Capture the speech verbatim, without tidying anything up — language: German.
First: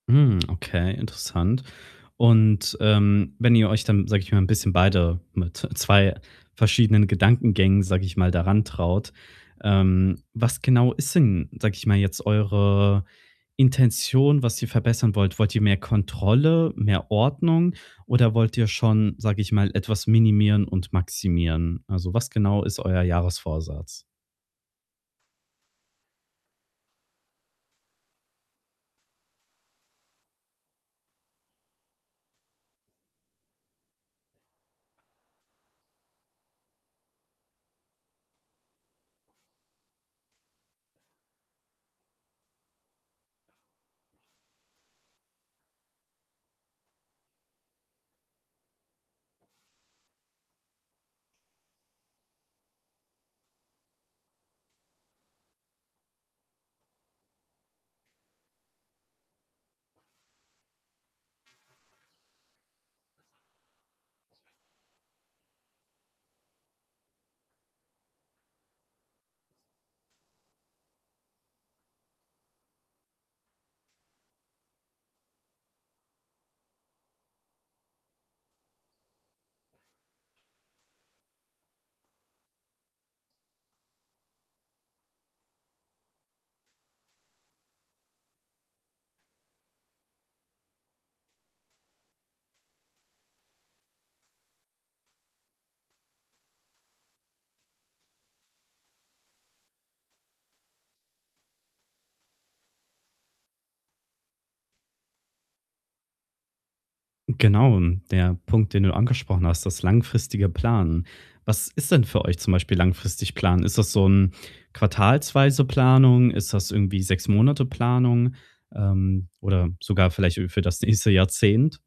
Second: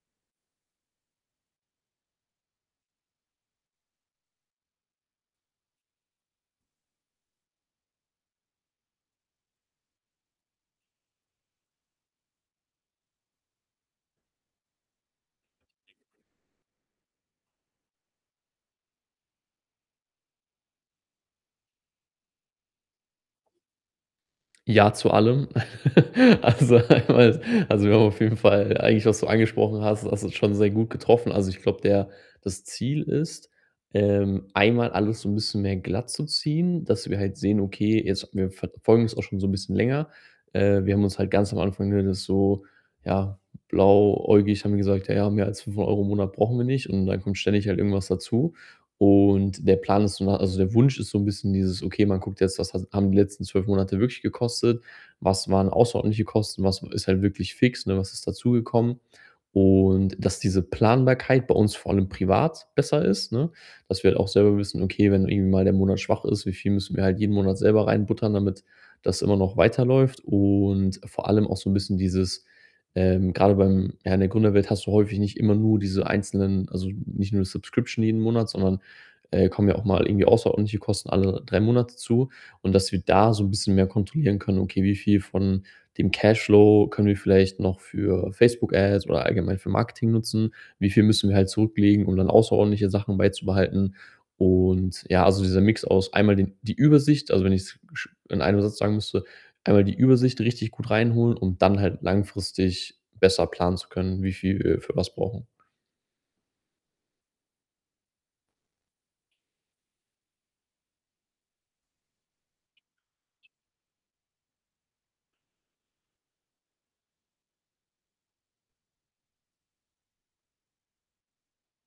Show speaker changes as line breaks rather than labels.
Hm, okay, interessant. Und, ähm, wenn ihr euch dann, sage ich mal, 'n bisschen beide mit zwei verschiedenen Gedankengängen, sage ich mal, da rantraut, ähm, was genau ist denn, sage ich mal, jetzt eure Intention, was ihr verbessern wollt? Wollt ihr mehr Kontrolle, mehr Ordnung oder wollt ihr schon, sage ich mal, etwas minimieren und maximieren? Also, was genau ist euer Jahresvorsatz?
Ja, zu allem. Also, einmal also, wir haben auf jeden Fall eigentlich, was du angesprochen hast, du hast es schon sehr gut getroffen. Also, ich glaube der das Ziel ist, ähm, einmal alles so 'n bisschen mehr glattzuziehen, dass wir halt sehen, okay, jetzt wir verfolgen es auch schon so 'n bisschen länger. Äh, wir haben uns halt ganz am Anfang, nur das so ja, blauäugig haben wir gesagt: „Ja, mehr als fünfhundert Euro im Monat brauchen wir nicht.“ Und dann kommt ständig halt irgendwas dazu. Und der Plan ist so also, der Wunsch ist so 'n bisschen dieses, okay, man guckt jetzt, was has haben die letzten zwölf Monate wirklich gekostet? Was waren außerordentliche Kosten? Was ist halt wirklich fix, ne? Was ist dazugekommen? Und dass diese Planbarkeit bei uns vor allem privat besser ist, ne? Dass wir halt auch selber wissen, okay, wenn irgendwie mal der Monat schwach ist, wie viel müssen wir halt jeden Monat selber reinbuttern, damit das immer noch weiterläuft? Und vor allem auch so 'n bisschen dieses, ähm, grade beim ja, in der Gründerwelt hast du häufig nicht immer nur diese einzelnen also nicht nur Subscription jeden Monat, sondern, äh, kommen ja auch mal irgendwie außerordentliche Kosten alle drei Monate zu. Und dass wir da so 'n bisschen mehr kontrollieren können, okay, wie viel von dem Cashflow können wir vielleicht noch für Facebook-Ads oder allgemein für Marketing nutzen? Wie viel müssen wir halt zurücklegen, um dann außerordentliche Sachen beizubehalten? Und, ja, also dieser Mix aus einmal den die Übersicht, also wenn ich's sch in einem Satz sagen müsste, einmal die Übersicht richtig gut reinholen, um dann halt langfristig besser planen zu können, wie viel wir für was brauchen.
Genau, der Punkt, den du angesprochen hast, das langfristige Planen. Was ist denn für euch zum Beispiel langfristig planen? Ist das so 'n quartalsweise Planung? Ist das irgendwie sechs Monate Planung, ähm, oder sogar vielleicht, äh, für das nächste Jahrzehnt?